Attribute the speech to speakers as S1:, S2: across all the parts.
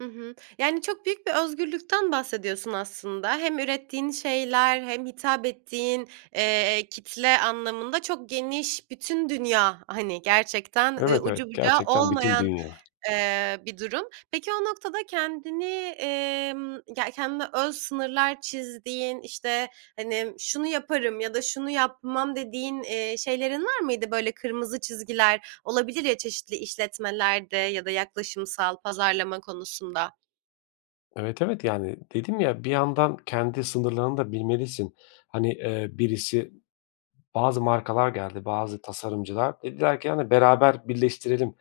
S1: Hı hı. Yani, çok büyük bir özgürlükten bahsediyorsun aslında. Hem ürettiğin şeyler hem hitap ettiğin, eee, kitle anlamında çok geniş bütün dünya, hani, gerçekten, ııı,
S2: Evet, evet,
S1: ucu bucağı
S2: gerçekten bütün
S1: olmayan,
S2: dünya.
S1: eee, bir durum. Peki o noktada kendini, emm ya, kendine öz sınırlar çizdiğin, işte, hani, şunu yaparım ya da şunu yapmam dediğin, eee, şeylerin var mıydı böyle kırmızı çizgiler olabilir ya, çeşitli işletmelerde ya da yaklaşımsal pazarlama konusunda?
S2: Evet, evet, yani, dedim ya, bir yandan kendi sınırlarını da bilmelisin. Hani, eee, birisi bazı markalar geldi, bazı tasarımcılar dediler ki: "Hani beraber birleştirelim.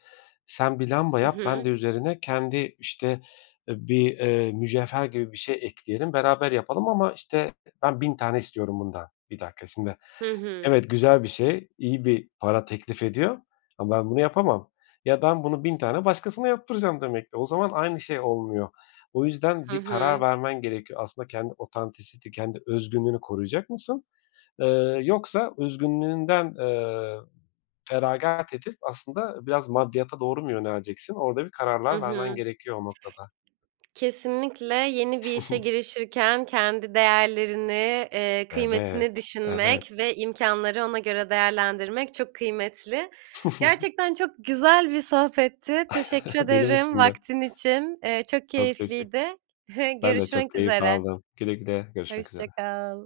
S2: Sen bir lamba
S1: Hı
S2: yap, ben
S1: hı.
S2: de üzerine kendi, işte, eee, bir, eee, mücevher gibi bir şey ekleyelim, beraber yapalım ama, işte, ben 1.000 tane istiyorum bundan." 1 dakika şimdi.
S1: Hı hı.
S2: Evet, güzel bir şey. İyi bir para teklif ediyor ama ben bunu yapamam. Ya, ben bunu 1.000 tane başkasına yaptıracağım demek ki. O zaman aynı şey olmuyor. O yüzden
S1: Hı
S2: bir karar
S1: hı.
S2: vermen gerekiyor. Aslında kendi otantisiti, kendi özgünlüğünü koruyacak mısın, ııı, yoksa özgünlüğünden, eee, feragat edip aslında biraz maddiyata doğru mu yöneleceksin? Orada bir
S1: Hı
S2: kararlar
S1: hı.
S2: vermen gerekiyor o noktada.
S1: Kesinlikle yeni bir işe girişirken kendi değerlerini, eee,
S2: Evet,
S1: kıymetini
S2: evet.
S1: düşünmek ve imkânları ona göre değerlendirmek çok kıymetli. Gerçekten çok güzel bir sohbetti, teşekkür
S2: Benim
S1: ederim
S2: için de.
S1: vaktin için, eee, çok
S2: Çok teşekkür
S1: keyifliydi.
S2: Ben de çok
S1: Görüşmek
S2: keyif
S1: üzere.
S2: aldım. Güle güle, görüşmek
S1: Hoşça
S2: üzere.
S1: kal.